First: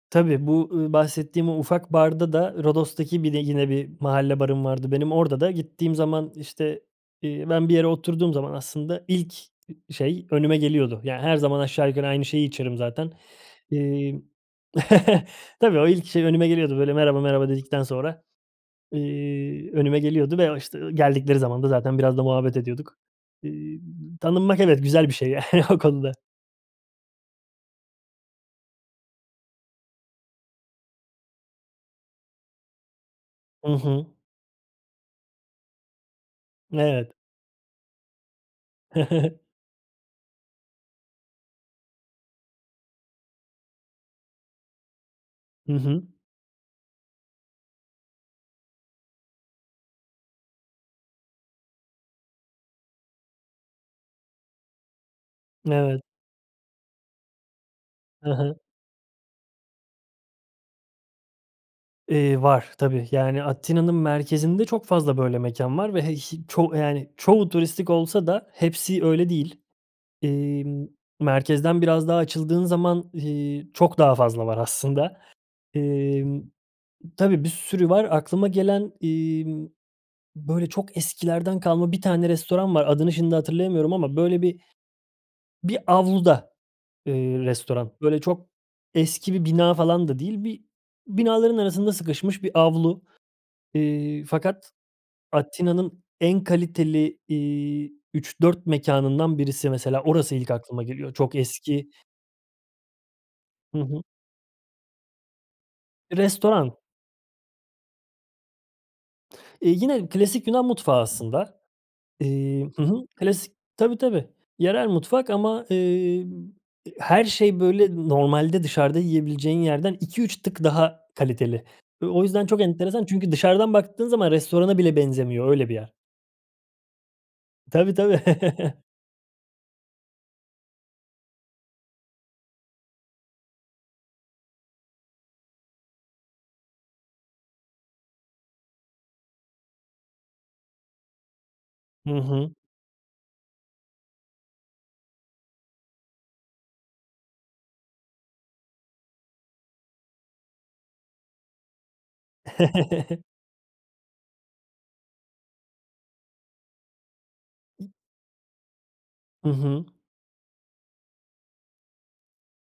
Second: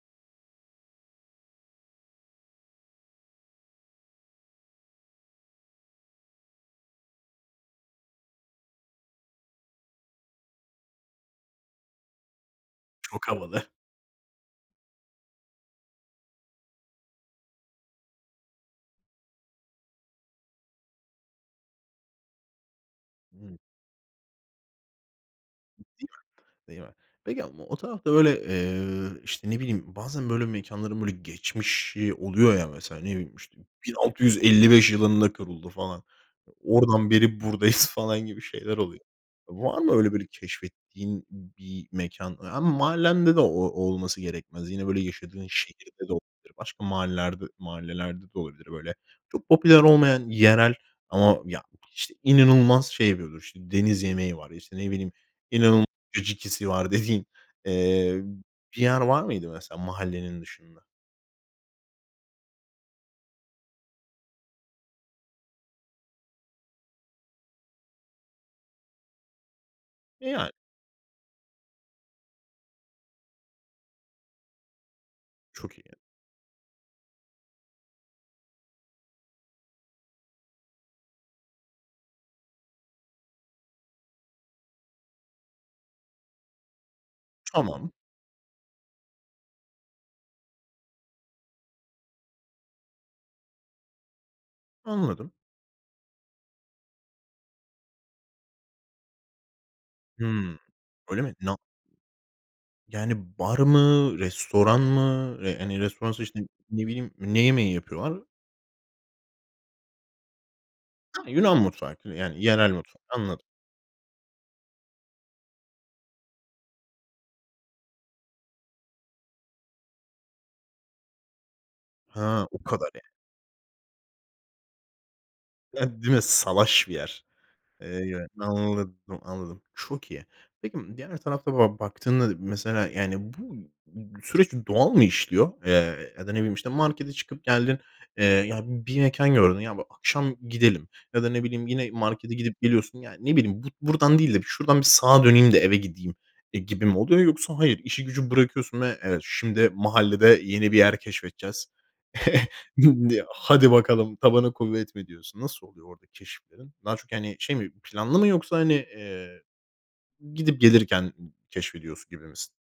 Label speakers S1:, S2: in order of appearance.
S1: Tabii bu, ııı, bahsettiğim o ufak barda da, Rodos'taki bir de yine bir mahalle barım vardı benim, orada da gittiğim zaman işte, iii, ben bir yere oturduğum zaman aslında ilk, ııı, şey önüme geliyordu. Yani her zaman aşağı yukarı aynı şeyi içerim zaten.
S2: Çok havalı.
S1: Emm, tabii o ilk şey önüme geliyordu. Böyle merhaba merhaba dedikten sonra, iii, önüme geliyordu ve o işte o geldikleri zaman da zaten biraz da muhabbet ediyorduk.
S2: Hımm.
S1: Imm tanınmak evet güzel bir şey ya o
S2: Değil
S1: konuda.
S2: mi, değil mi? Peki ama o tarafta böyle, eee, işte ne bileyim, bazen böyle mekânların böyle geçmişi oluyor ya, mesela ne bileyim işte
S1: Hı
S2: bin
S1: hı.
S2: altı yüz elli beş yılında kuruldu falan. Oradan
S1: Evet.
S2: beri buradayız falan gibi şeyler oluyor. Var mı öyle böyle keşfettiğin bir mekân? Ama mahallende de o olması gerekmez. Yine böyle yaşadığın
S1: Hı hı.
S2: şehirde de olabilir. Başka mahallelerde mahallelerde de olabilir. Böyle çok popüler olmayan, yerel ama ya işte inanılmaz şey yapıyor işte deniz yemeği var, işte ne bileyim inanılmaz
S1: Evet.
S2: caciki'si var dediğin, eee,
S1: Hı
S2: b
S1: hı.
S2: bir yer var mıydı mesela mahallenin dışında?
S1: Eee, var. Tbii yani Atina'nın merkezinde çok fazla böyle mekân var ve he ş çoğ yani çoğu turistik olsa da hepsi öyle değil.
S2: E, yani.
S1: İii, ımm, merkezden biraz daha açıldığın zaman, iii, çok daha fazla var aslında.
S2: Çok iyi.
S1: Emm, tabii bir sürü var. Aklıma gelen, emm, böyle çok eskilerden kalma bir tane restoran var. Adını şimdi hatırlayamıyorum ama böyle bir bir avluda, eee,
S2: Tamam.
S1: restoran. Böyle çok eski bir bina falan da değil. Bir binaların arasında sıkışmış bir avlu. Eee, fakat
S2: Anladım.
S1: Atina'nın en kaliteli, iii, 3-4 mekânından birisi mesela orası ilk
S2: Hımm.
S1: aklıma geliyor.
S2: Öyle mi?
S1: Çok
S2: Na
S1: eski
S2: Yani bar
S1: Hı
S2: mı?
S1: hı.
S2: Restoran mı? Re hani restoran işte
S1: Restoran.
S2: ne bileyim ne yemeği yapıyorlar?
S1: Eee, yine klasik Yunan mutfağı
S2: [unintelligible] Yunan
S1: aslında.
S2: mutfağı, yani
S1: Eee,
S2: yerel
S1: hı
S2: mutfak.
S1: hı,
S2: Anladım.
S1: klasik, tabii tabii, yerel mutfak ama, emm, her şey böyle normalde dışarıda yiyebileceğin yerden 2-3 tık daha kaliteli. O o yüzden
S2: Ha, o
S1: çok
S2: kadar
S1: enteresan
S2: yani.
S1: çünkü dışarıdan baktığın zaman restorana bile benzemiyor öyle bir yer.
S2: Evet, değil mi? Salaş bir yer.
S1: Tabii tabii.
S2: Eee, [unintelligible] anladım, anladım, çok iyi. Peki diğer tarafta böyle baktığında, mesela yani bu b süreç doğal mı işliyor? Eee, ya da ne bileyim işte markete çıkıp geldin, eee, ya bir mekân gördün, ya [unintelligible] akşam gidelim ya da ne bileyim yine
S1: Hı
S2: markete
S1: hı.
S2: gidip geliyorsun. Ya ne bileyim bu buradan değil de bir şuradan bir sağa döneyim de eve gideyim e, gibi mi oluyor? Yoksa hayır işi gücü bırakıyorsun ve evet şimdi mahallede yeni bir yer keşfedeceğiz. [unintelligible] diye hadi bakalım, tabana kuvvet mi diyorsun? Nasıl oluyor orada keşiflerin? Daha çok hani şey mi, planlı mı yoksa hani, eee,
S1: Hı hı.
S2: gidip gelirken keşfediyorsu gibi misin?